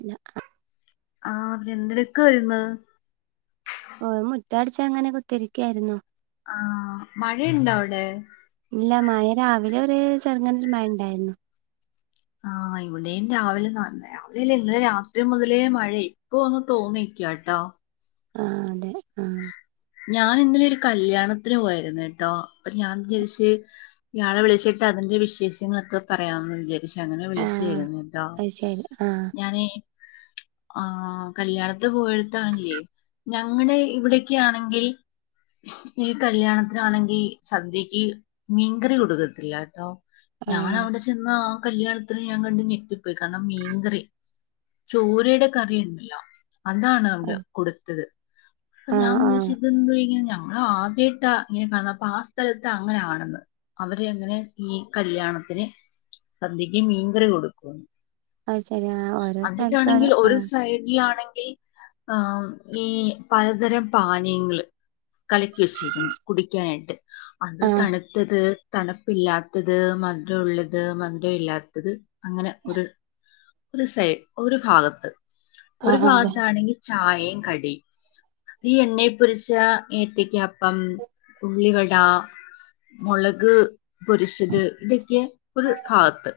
ഇല്ല ആഹ് പിന്നെ എന്തെടുക്കുവായിരുന്ന്? ഓ മുറ്റടിച്ചങ്ങനെ കുത്തിരിക്കായിരുന്നു. ആഹ് മഴേണ്ടാവടെ? ഇല്ല മയ രാവിലെ ഒര് ചെറുങ്ങനെ ഒരു മഴേണ്ടായിരുന്നു. ആഹ് ഇവിടെയും രാവിലെ [unintelligible] രാവിലെല്ല ഇന്നലെ രാത്രി മുതലേ മഴേ ഇപ്പ ഒന്ന് തോന്നിക്കാട്ടോ. ആഹ് അതെ ആഹ് ഞാൻ ഇന്നലെ ഒരു കല്യാണത്തിന് പോയിരുന്നുട്ടോ, അപ്പൊ ഞാൻ വിചരിച്ച് ഇയാളെ വിളിച്ചിട്ട് അതിന്റെ വിശേഷങ്ങളൊക്കെ പറയാന്ന് വിച ച്ച് അങ്ങനെ വിളിച്ചേ ആഹ് ആയിരുന്നു ട്ടോ അത് ശരി ആഹ് ഞാനേ ആ കല്യാണത്തി പോയെടുത്താണെല്ല്യേ ഞങ്ങടെ ഇവിടെയൊക്ക്യാണെ ഈ ഈ കല്യാണത്തിനാണെങ്കി സദ്യക്ക് മീൻകറി കൊടുക്കത്തില്ല ട്ടോ ഞാൻ ആഹ് അവിടെ ചെന്നാ കല്ല്യാണത്തിന് ഞാൻ കണ്ട് ഞെട്ടിപ്പോയി കാരണം മീൻകറി ചോരെടെ കറിണ്ടല്ലോ അതാണ് അവിടെ ആഹ് കൊടുത്തത്. അപ്പൊ ആഹ് ഞാൻ ആഹ് വിചാരിച്ചു [unintelligible] ഞാൻ ആദ്യായിട്ടാ ഇങ്ങനെ കാണുന്നേ അപ്പൊ ആഹ് സ്ഥലത്ത് അങ്ങനാണെന്ന്, അവര് അങ്ങനെ ഈ കല്യാണത്തിന് സദ്യക്ക് മീൻകറി കൊടുക്കുന്ന്. അത് ശരി ആഹ് ഓരോ സ്ഥലത്ത് ഓരോ അന്നിട്ടാണെങ്കിൽ ഒരു ആഹ് സൈടിലാണെങ്ക ആഹ് ഈ പലതരം പാനീയങ്ങള് കലക്കി വെച്ചേക്കുന്നു കുടിക്കാനായിട്ട്. അത് ആഹ് തണുത്തത് തണുപ്പില്ലാത്തത് മധുരം ഉള്ളത് മധുരം ഇല്ലാത്തത്. അങ്ങനെ ഒരു ഒരു സൈ ഒരു ഭാഗത്ത് ഒരു ആഹ് അതെ ആഹ് ഭാഗത്താണെങ്കി ചി ചായയും കടീം ഈ എണ്ണയിൽ പൊരിച്ച ഏത്തക്കപ്പം ഉള്ളിവട മുളക് പൊരിച്ചത് ഇതൊക്കെ ഒരു ഭാഗത്ത്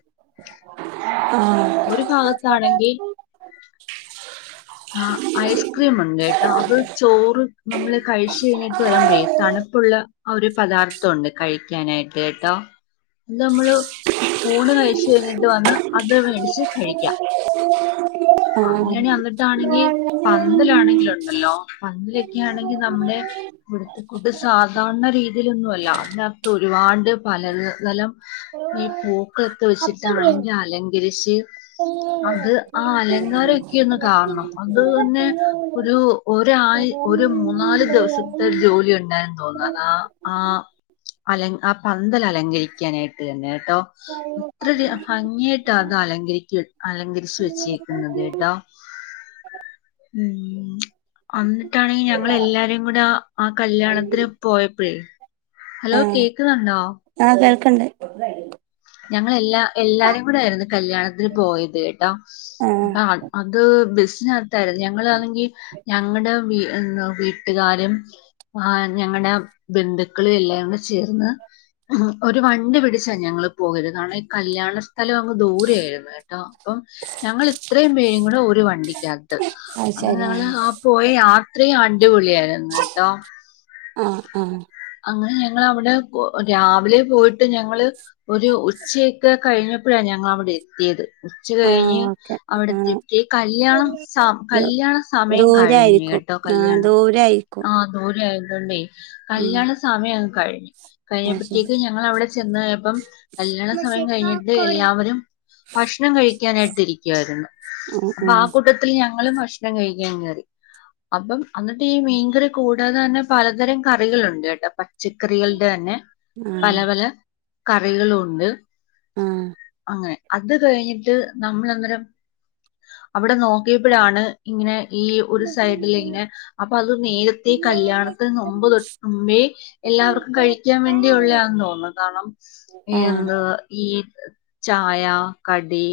ആഹ് ഒരു ഭാഗത്താണെങ്കി ആഹ് ഐസ്ക്രീം ഉണ്ട് കേട്ടോ അത് ചോറ് നമ്മള് കഴിച്ചു കഴിഞ്ഞിട്ട് വരുമ്പഴേ തണുപ്പുള്ള ഒരു പദാർത്ഥം ഉണ്ട് കഴിക്കാനായിട്ട് കേട്ടോ അത് നമ്മള് പൂണ് കഴിച്ചു കഴിഞ്ഞിട്ട് വന്ന് അത് മേടിച്ച് കഴിക്കാം. അങ്ങനെ അന്നിട്ടാണെങ്കി പന്തലാണെങ്കി ഉണ്ടല്ലോ? പന്തലൊക്കെ ആണെങ്കിൽ നമ്മുടെ ഇവിടത്തെക്കൂട്ട് സാധാരണ രീതിയിലൊന്നും അല്ല അതിനകത്ത് ഒരുപാട് പലതലം ഈ പൂക്കളൊക്കെ വെച്ചിട്ടാണെങ്കിൽ അലങ്കരിച്ച് അത് ആഹ് അല ങ്കാരെ ക്കെ ഒന്ന് കാണണം അത് തന്നെ ഒരു ഒ ഒരു മൂന്നാല് ദിവസത്തെ ജോലി ഉണ്ടായന്ന് തോന്നത ആ ആ അല ആ പന്തൽ അലങ്കരിക്കാനായിട്ട് തന്നെ കേട്ടോ അത്ര ഭംഗിയായിട്ട് അത് അലങ്കരിക്ക അലങ്കരിച്ചു വെച്ചേ ുന്നത് ട്ടോ ഉം അന്നിട്ടാണെങ്ക ഞങ്ങ എല്ലാരേും കൂടെ ആ കല്യാണത്തിന് പോയപ്പോഴേ ഹലോ ആഹ് കേക്കുന്നുന്തോ ആഹ് കേൾക്കണ്ട് ഞങ്ങള എല്ലാ എല്ലാരും കൂടെ ആരുന്നു കല്യാണത്തിന് പോയത് കേട്ടോ ആഹ് അ അത് ബസ് ആ തര ഞങ്ങാണെങ്കിൽ ഞങ്ങളുടെ എ വീട്ടുകാരും ആ് ഞങ്ങളുടെ ബന്ധുക്കളും എല്ലാം കൂടെ ചേർന്ന് ഒരു വണ്ടി പിടിച്ചാ ഞങ്ങൾ പോയരുത് കാരണം ഈ കല്യാണ സ്ഥലം അങ്ങ് ദൂര ആായിരുന്നു കേട്ടോ അപ്പം ഞങ്ങ ഇത്രയും പേഴും കൂടെ ഒരു വണ്ടിക്ക അത് അത് അങ്ങനെ ശരി ഞങ്ങള്ൾ ആഹ് ആ പോയ യാത്രയും എപളിയായിരുന്നു കേട്ടോ ആഹ ആഹ അങ്ങനെ ഞങ്ങവിടെ രാവിലെ പോയിട്ട് ഞങ്ങള് ഒരു ഉച്ചയൊക്കെ കഴിഞ്ഞപ്പോഴാണ് ഞങ്ങള അവിടെ എത്തിയത് ഉച്ച ആഹ് കഴിഞ്ഞ് ഓക്കെ ആഹ് അവിടത്തെേ കല്യാണം സ ദൂ കല്യാണ സമയം കഴിഞ്ഞു ദൂരായിരിക്കും കേട്ടോ ആഹ് കല്യാണം ദൂരായിരിക്കും ആ ദൂരയി ഉ ക ഉം ഇാണ് സമയം ക അത് ശരി കഴിഞ്ഞപ്പോഴത്തേക്ക് ഞങ്ങൾ അവിടെ ചെന്ന് ഇ കല്യാണം സമയം കഴിഞ്ഞിട്ട് എല്ലാവരും ഭക്ഷണം കഴിക്കാനായിട്ട് ഇരിക്കുവായിരുന്നു ആഹ് അപ്പൊ ആ ആഹ് കൂട്ടത്തിൽ ഞ- ഭക്ഷണം കഴിക്കാൻ കേറി അപ്പം എന്നിട്ട് ഈ മീൻകറി കൂടാതെ തന്നെ പലതരം കറികളുണ്ട് കേട്ടപ്പ എറച്ചിക്കറികളുടെ തന്നെ പല ആഹ് പല കറികളുണ്ട് ആഹ് അങ്ങനെ അത് കഴിഞ്ഞിട്ട് നമ്മൾ അന്നേരം അവിടെ നോക്കിയപ്പോഴാണ് ഇങ്ങനെ ഈ ഒരു സൈഡിൽ ഇങ്ങനെ അപ്പൊ അത് നേരത്തെ കല്യാണത്തിന് മുമ്പ് തൊട്ട് എല്ലാവർക്കും കഴിക്കാൻ വേണ്ടിയുള്ള ആന്ന് തോന്നുന്നത് കാരണം ആഹ് എന്ത് ചായ കടി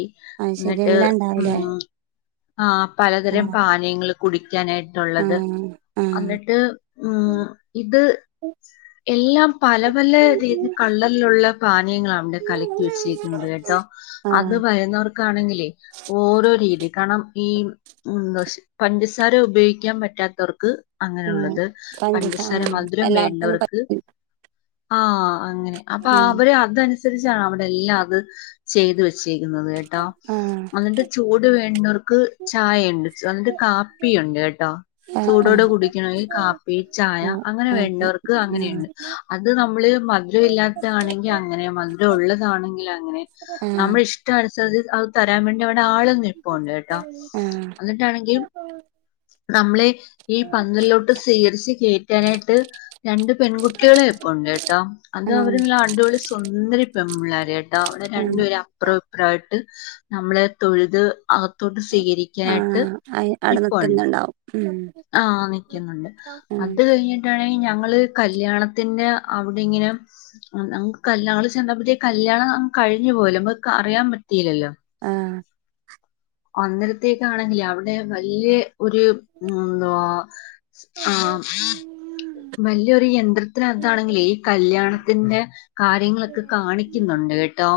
ഐശരി എന്നിട്ട് എല്ലാംണ്ടാവലേ ഉം ആ പലതരം പാനീയങ്ങൾ കുടി ക്കാനായിട്ടുള്ളത് ആഹ് ആഹ് എന്നിട്ട് ഉം ഇത് എല്ലാം പല പല രീതി കളറിലുള്ള പാനീയങ്ങളാണ് കലക്കി വെച്ചിരിക്കുന്നത് കേട്ടോ അത് ആഹ് വരുന്നവർക്കാണെങ്കിലേ ഓരോ രീതി കാരണം ഈ ഉം പഞ്ചസാര ഉപയോഗിക്കാൻ പറ്റാത്തവർക്ക് അങ്ങനെയുള്ളത് പഞ്ച ആ എല്ലാർക്കും ഒന്നും പറ്റില്ല ആ അങ്ങനെ അപ്പൊ അവര് അതന ച്ചാ അവിടെ എല്ലാം അത് ചെയ്തു വെച്ചത് വെച്ചേക്കുന്നത് കേട്ടോ ആഹ് എന്നിട്ട് ചൂട് വേണ്ടവർക്ക് ചായ ഉണ്ട് അന്ന് കാപ്പിയുണ്ട് കേട്ടോ ചൂടോടെ ആഹ് കുടിക്കണമെങ്കിൽ കാപ്പി ചായ ആഹ് അങ്ങനെ ആഹ് ഓക്കെ വേണ്ടവർക്ക് ആഹ് അങ്ങനെയുണ്ട് അത് നമ്മള് മധുരം ഇല്ലാത്തതാണെങ്കിൽ അങ്ങനെ മധുരം ഉള്ളതാണെങ്കിൽ അങ്ങനെ നമ്മള ആഹ് ഇഷ്ടം അനുസ ച്ചത് അത് തരാൻ വേണ്ടി അവിടെ ആൾ നിപ്പുണ്ട് കേട്ടോ ആഹ് എന്നിട്ടാണെങ്കിൽ നമ്മളെ ഈ പന്തലിലോട്ട് സ്വീകരിച്ച് കേറ്റി- റ്റാനായിട്ട് രണ്ട് പെൺകുട്ടികള് നിപ്ഉണ്ട് കേട്ടോ അത് ആഹ് അവര് നല്ല അടിപൊളി സുന്ദരി പെൺ പിള്ളേര് കേ ട്ടോ അവിടെ ആഹ് രണ്ടുപേര് അപ്പുറം ഇപ്ര ആയിട്ട് നമ്മളെ തൊഴുത് അകത്തോട്ട് സ്വീകരിക്കാനായിട്ട് ആഹ് അയ് അവിടെ നിപ്പുണ്ട് നിക്കുന്നുണ്ടാവും ഉം ആ നിക്കുന്നുണ്ട് ആഹ് അത് കഴിഞ്ഞിട്ടാണെങ്കിൽ ഞങ്ങ ള് കല്യാണത്തിന്റെ അവിടെ ഇങ്ങനെ ഞങ്ങൾ ചെന്നപ്പോത്തിനു കല്യാണം കഴിഞ്ഞു പോലും ഞങ്ങക്ക് അറിയാൻ പറ്റീല്ലല്ലോ ആ അന്നരത്തേക്ക് ആണെങ്കിൽ അവിടെ വല്യ ഒരു എന്തോ ആ വലിയൊരു യന്ത്രത്തിന് അകത്തണെങ്കിലേ ഈ കല്യാണത്തിന്റെ കാര്യങ്ങളൊക്കെ കാണിക്കുന്നുണ്ട് കേട്ടോ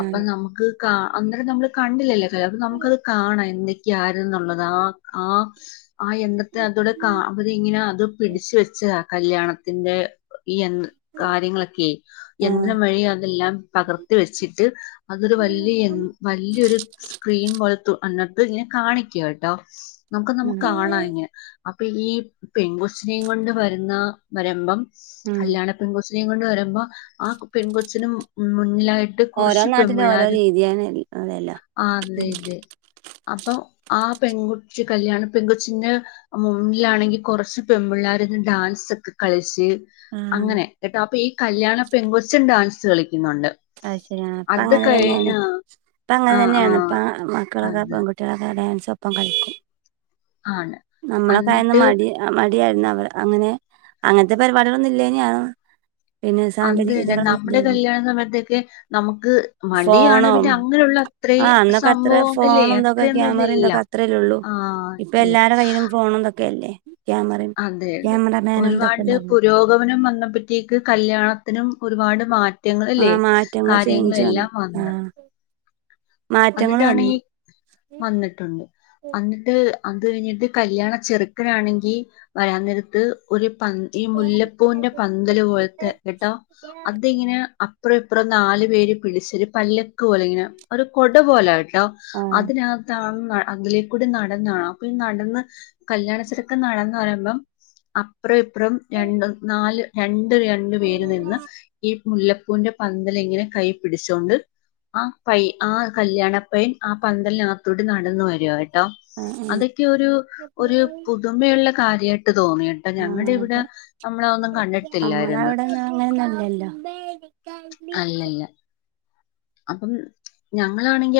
അപ്പൊ നമുക്ക് കാ ആ അന്നേരം നമ്മള് കണ്ടില്ലല്ലേ കതു കാണാം എന്നി ക്യാരുന്നുള്ളത് ആ ആ ആ യന്ത്രത്തെ അതോടെ അവരിങ്ങനെ അത് പിടിച്ച വെച്ചത കല്യാണത്തിന്റെ ഈ യ കാര്യങ്ങളൊക്കെ ആഹ് യന്ത്രം വഴി അതെല്ലാം പകർത്തി വെച്ചിട്ട് അതൊരു വലിയ വലിയൊരു സ്ക്രീൻ പോലെ അന്നത്ത് ഇനെ കാണിക്കട്ടോ നമ്മുക്ക് കാണാം ആഹ് ഇ ഇപ്പൊ ഈ പെൺകൊച്ചിനെയും കൊണ്ട് വരുന്ന രമ്പം ഉം കല്യാണ പെൺകൊ- കൊണ്ട് വരുമ്പോ ആ പെൺകൊച്ചിനും ഉം മുന്നിലായിട്ട് ഓരോ കുറച്ച് നാട്ടിലും ഓരോ പെൺപിള്ളേർ രീതിയാണ് അതെല്ലോ ആ ഉം ദേദേ അപ്പൊ ആ പെൺകുട്ടി കല്യാണം പെൺകൊച്ചിന്റി മുന്നിലാണെങ്കിൽ കുറച്ച് പെൺപിള്ളേർഡാൻസ് ഒക്കെ കളിച്ച് ആഹ് അങ്ങനെ കേട്ടോ അപ്പൊ ഈ കല്യാണ പെൺകൊച്ചും ഡാൻസ് കളിക്കും അ ശരിയ അപ്പ അങ്ങനെ തന്നെയാണ് ആ അപ്പ അങ്ങനെ ആ ആ തന്നെയാണ്പ്പ അത് പെൺകുട്ടികളൊക്കെ ഡാൻസൊപ്പം കളിക്കും ആണ് നമ്മളക്കാഴന്ന് എന്നിട്ട് മടി മ മടിയിരുന്നു അവർ അങ്ങനെ അങ്ങനത്തെ പരിപാടികള ഒന്നും ഇല്ലേനി ആണ് അനത് തന്നെ നമ്മുടെ കല്യാണം നമുക്ക് മടിയാണ് ഫോണോ പിന്നെ അങ്ങനെയുള്ള അത്ര ആ അന്നൊക്കെ അത്ര സംഭവം ഇല്ലേ ഫോണും ഇതൊക്കെ അത്രൊന്നും ഇല്ല ക്യാമറയും ഇല്ല ഇതൊക്കെ അത്രല്ലേ ഉള്ളൂ ആല്ല ക്കേല്ലെ [unintelligible] അതെ അതെ ഇതൊക്കെ ഒരുപാട് ഉണ്ടാവും പുരോഗമനും വന്ന പത്തേക്ക് കല്യാണത്തിനും ഒരുപാട് മാറ്റ ആ മാറ്റങ്ങൾ ചെയിഞ്ച് വന്നു ആ മാറ്റങ്ങൾ വന്നു എന്നിട്ടാണെങ്കിൽ വന്നിട്ടുണ്ട് അന്നിട്ട് അത് കഴിഞ്ഞിട്ട കല്യാണ ചെറുക്കനാണെങ്കിൽ വരാന് നേരത്ത് ഒരു ഈ മുല്ലപ്പൂന്റെ പന്തല് പോലത്തെ കേട്ടോ അതിങ്ങനെ അപ്പ്ര ഇപ്ര ന്നാല് പേര് പിടിച്ചൊരു പല്ലക്ക് പോലെങ്ങെനെ ഒരു കൊട പോലാക്കി കേട്ടോ ആ അതിനകത്താണ് ആ അതിലേക്കുടി നടന്നാണോ അപ്പൊ ഈ ന്നടന്ന് കല്യാണച്ചെർക്കൻ ന്നടന്ന് വരുമ്പോ അ- അപ്പ്രോ ഇപ്പ്രം രണ്ട് ന്നാല് ര രണ്ട് പേര് ന്നിന്ന് ഈ മുല്ലപ്പൂവിന്റെ പന്തലിങ്ങനെ കൈ പിടിച്ചോണ്ട് ആ കൈ ആ കല്യാണപ്പെൻ ആ പന്തലിനകത്തൂടി ന്നടന്നു വരുവായി ട്ടോ ആ ആ അതൊക്കെ ഒരു ഒരു പുതുമയുള്ള കാര്യായിട്ട് തോന്നിട്ടൊ ആ ഞങ്ങടിവടെ അതെ അമ്മളതൊന്നും കണ്ടിട്ടില്ലായിരുന്നു നമ്മളവിടെ ഒന്നും അങ്ങനെയൊന്നുമല്ലല്ലോ അല്ലല്ല അപ്പം ഞങ്ങളാണെങ്കി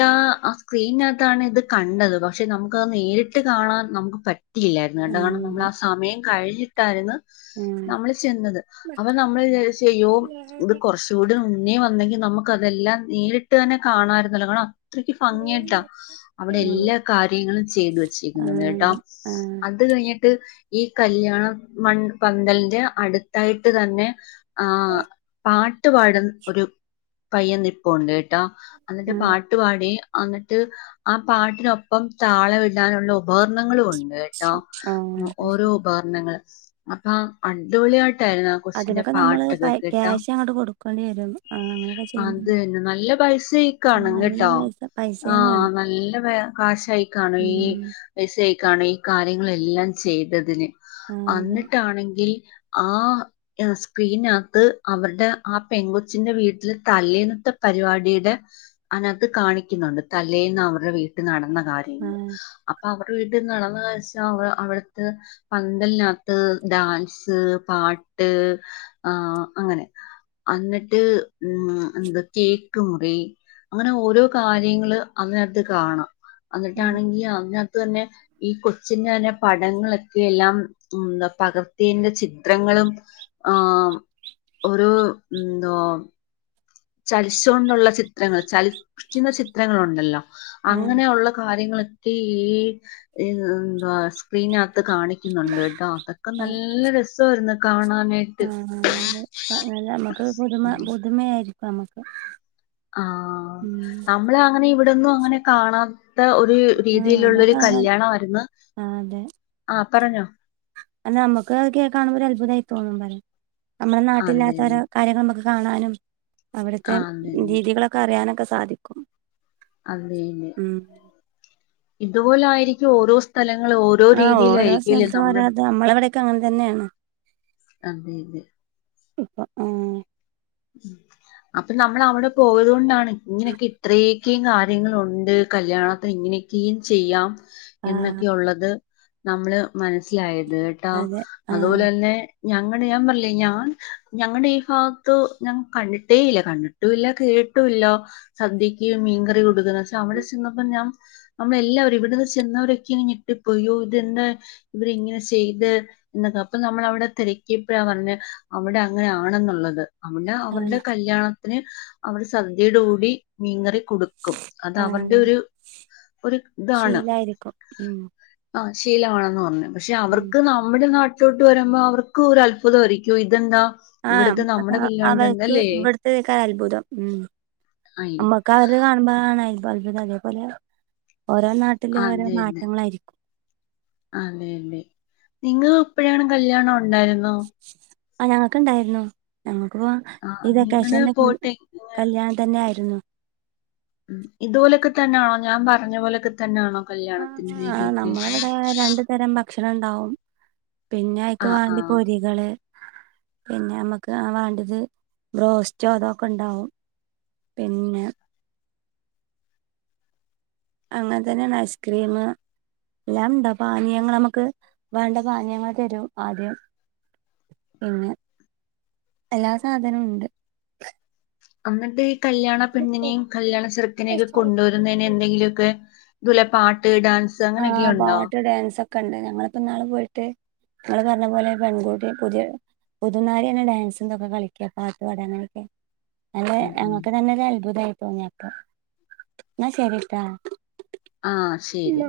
ആ സ്ക്രീനിനകത്താണ് ഇത് കണ്ടത് പക്ഷെ നമുക്കത് നേരിട്ട് കാണാൻ നമുക്ക് പ റ്റിയില്ലായിര്ന്ന് ആ ഇന്ന്ട്ടാണ് നമ്മളാ അതെ സമയം കഴികിട്ടാര്ന്നു ആ ആ നമ്മള്ച്ചെന്നത് അപ്പ നമ്മള് [unintelligible] ചെയ്യോ ഇത് കുറച്ചുകൂടി മുന്നേ വന്നെങ്കി നമ്മ ക്ക് അതെല്ലാ നേരിട്ട് തന്നെ കാണായിരുന്നല്ലോ ങ്ങളാ അത്രക്ക് ഫങ്ങിയാട്ടോ. അവടെ എല്ലാ കാര്യങ്ങളും ചെയ്തു ആ വെച്ചിരിക്കുന്നുണ്ട് ഏട്ടോ. അതെ ആ അത് കഴിഞ്ഞ്ട്ട് ഈ കല്യാണ മൺ പന്തൽൻ്റെ അടുത്തായിട്ട്തന്നെ ആ പാ ട്ടു പാടൻ ഒരു പയ്യൻ നി പ്പുണ്ട് ഏ ട്ടോ അന്നിട്ട് ആ പാട്ട് പാടി അങ്ങട്ട് ആ പാട്ടിനൊപ്പം താളവിടാനുള്ളൊപകരണങ്ങളുണ്ട് കേട്ടോ ആഹ് അത് ഉം ശരി ഓരോപകരണങ്ങൾ അപാ അഡിപൊളിയാ അതിനൊക്കെ നമ്മള് പൈ ക്ക്യാഷങ്ങട്ട് കൊടു അതന്നെ ന്നല്ലപൈസായിക്കാണും നല്ല കേട്ടോ. പൈസ ആ പൈസയും വേണം ന്നല്ലപേ കാഷായിക്കാണും ഈ ഉം പൈസയി കാണും ഈ കാര്യങ്ങളല്ലാം ചെയ്തതിന് ആഹ് അതെ അന്നിട്ടാണെങ്കി ആ സ്ക്രീനകത്ത് അവര്ടെ ആ പെൺകൊച് ചിൻ്റെ വീട്ടിൽ തലേന്നത്തെപരിപാടീടെ അനകത്ത് കാണിക്കുന്നുണ്ട് തലേന്നവരുടെ വീട്ടിൽ ന്നടന്ന കാര്യങ്ങൾ ആഹ് അപ്പൊ അവ [unintelligible] അവിടത്തെ പന്തലിനകത്ത് ഡാൻസ് പാട്ട് ആ അങ്ങനെ അന്നിട് ട്ട് ഉം എന്താ കേക്ക് മുറി അങ്ങനെ ഓരോ കാര്യങ്ങള് അതിനാത്ത് കാണാ ഉം അന്നിട്ടാണെങ്കി അതിനാത് ത് തന്നെ ഈ കൊച്ചിങ്ങന്നെ പടങ്ങളൊക്കെ എല്ലാം ഉം ന്താ പകർത്തിയേന്റെ ചിത്രങ്ങളും ആം ഓരോ ഉം ദോം ചലിശ്ശോണ്ടുള്ള ചിത്രങ്ങൾ ചലി ക്കുന്ന ചിത്രങ്ങളൊണ്ടല്ലോ ആഹ് അങ്ങനെ ഒള്ള കാര്യങ്ങള് റ്റീ ഈ എന്താ സ്ക്രീൻ ആ ത്ത് കാണിക്കുന്നൊണ്ട്ട്ടാ അതൊക്കെ നല്ല രസാരുന്ന് കാണാൻ ആ ആ അതേ പ്പ ഞ ഞമക്ക് പുതുമ പുതുമയാരി നമ്ക്ക് ആ നമ്മള് അങ്ങനെ ഇ ഇവിടൊന്നും അങ്ങനെ കാണാ ത്ത ഒരു ആഹ് രീതിയിലൊള്ളൊരു നമ്മക്ക് കല്യാണവാരുന്ന് അ പറഞ്ഞോ അല്ലാ അമ്മക്ക് അതൊക്കെ കാണുമ്പാെരൽഭുതായി തോന്നും പറയ നമ്മളെ അതന്നെ നാട്ടീല്ലാത്തൊരോ കാര്യങ്ങമ്മക്ക് കാണാനും അവിടുത്തെ ആഹ് അതന്നെ രീതികളൊക്കെ അറിയാനൊക്കെ സ് സാധിക്കും അതേന്നേ ഉം ഇതുപോലായിരിക്കും ഓരോ സ്ഥല ങ്ങള് ഓരോ ആഹ് ഓരോ രീതിയിലായിക്കില്ലെ സ്ഥലത്തും ഓരോ നമ്മ ഇത് നമ്മളെ ഇവിടെയൊക്കെ അങ്ങനെ തന്നെയാണ് അതേതെ ഇപ്പ ഊം അപ്പൊ നമ്മളവിടെ പോയതോണ്ടാണ് ഇങ്ങനെക്കെ ഇത്രേം ക്ക് കാര്യങ്ങളൊണ്ട് കല്യാണത്തിനിങ്ങിനിക്കേം ചെയ്യാം ആഹ് എന്നൊക്കെയൊള്ളത് നമ്മള് മനസ്സിലായ ത്ട്ടോ അതെ ആഹ് അതുപോലെതന്നെ ഞങ്ങടെ ഞാമ്പർല്ലേ ഞാൻ ഞങ്ങടെ ഈ ഫാ ത്തു ഞാൻ കണ്ടിട്ടേ ഇല്ല കണ്ടിട്ടുല്ല കേട്ടുല്ല സദ്യക്ക്യ് മീങ്കറി കൂട്ടുന്നത് ശ്ശെ അവിടെ ചെന്നപ്പ ഞാൻ നമ്മെല്ലാവരും ഇവിടുന്ന് ചെന്നവരൊക്കെങ്ങ് ഞെട്ടിപ്പോയി യ്യോ ഇതെതെന്താ ഇവര് ഇങ്ങനെ ചെയ്ത് ന്നൊക്കെ അപ്പ നമ്മളവിടെ തെരക്കിയപ്പഴാ പറഞ്ഞെ അവിടെ അങ്ങനെ ആണെന്നുള്ളത് അന്ന് അവർടെ ആഹ് കല്യാണം തിന് അവര് സദ്യേടെ കൂടി മീങ്കറി കൊട്ക്കും അതവര്ടെ ആഹ് ഒരു ഒരു താണ് ശീലായിരിക്കും ഉം ആ ശീലമാണെന്ന് പറഞ്ഞു പക്ഷെ ഉം അവർക്ക് നമ്മുടെ നാ ലോട്ട് വരുമ്പോ അവർക്ക് ഒരു അത്ഭുതമായിയിരിക്കും ഇതെന്താ ആഹ് ഇവിട്ത്തെ അപ്പ നമ്മ്ടെ അവർക്ക് ഇവിടത്തെക്കാ അത്ഭുതം ഉം ആയി അമ്മക്ക് അവര് കാണുമ്പ ണ് അത്ഭുതം അതെപോലെ ഓരോ നാട്ടിലും ഓരോ അതെന്നെ മാറ്റങ്ങളായിരിക്കും നിങ്ങളുപ്പോഴയാണ് കല്യാണാെ ണ്ടായിര്ന്നോ ആ ഞങ്ങൾക്ക്ണ്ടായിരുന്നു ഞങ്ങൾ അ ആഹ് നിങ്ങള് ഇതൊക്കെശന്റെ പോട്ടെ കല്യാണം തന്നെ ആയി ഉ ഇതുപോലെയൊക്കെ തന്നെയാണോ ഞാൻ പറഞ്ഞ പോലൊക്കെ തന്നെയാണോ ആ കല്യാണത്തിന്റെ ആ രീതിയൊക്കെ നമ്മള ഇവിടെ രണ്ടു തരം ഭക് ക്ഷണം ഉണ്ടാവും പിന്നെ അയ്ക്ക് ആഹ് വേണ്ടി ആഹ് പൊരികള് പിന്നെ നമ്മക്ക് ആ വേണ്ടത് ബ്രോസ്റ്റോ അതെക്കെ ഉണ്ടാവും പിന്നെ അങ്ങനെ തന്നെയാണ് ഐസ്ക്രീം എല്ലാം ഉണ്ടാ പാനീയങ്ള് നമുക്ക് വേണ്ട പാനീയങ്ങൾ തരും ആദ്യം പിന്നെ എല്ലാ സാധനവും ഉണ്ട് അന്നിട്ട് കല്യാണ പെണ്ണിനെയും കല്യാണ ചെറുക്കനെയൊക്കെ കൊണ്ടുവരുന്നതിന് എന്തെങ്കിലുമൊക്കെ ഇതുല പാട്ട് ഇടാൻ ആ പാട്ട് ഡാൻസ് ഒക്കെ ക്കണ്ട് ഞങ്ങളിപ്പോ ന്നാള് പോയിട്ട് ഞങ്ങള് പറഞ്ഞ പോലെ പെൺകുട്ടി പുതിയ പുതന്നാരി തന്നെ ഡാൻസന്തൊക്കെ കളിക്ക പാട്ട് പാടനെയൊക്കെ അല്ല ഉം ഉം ഞങ്ങക്ക് തന്നൊരു അത്ഭുതമായിരുന്നു തോന്നിയപ്പ എന്ന ശരിട്ടാ ആ ശരി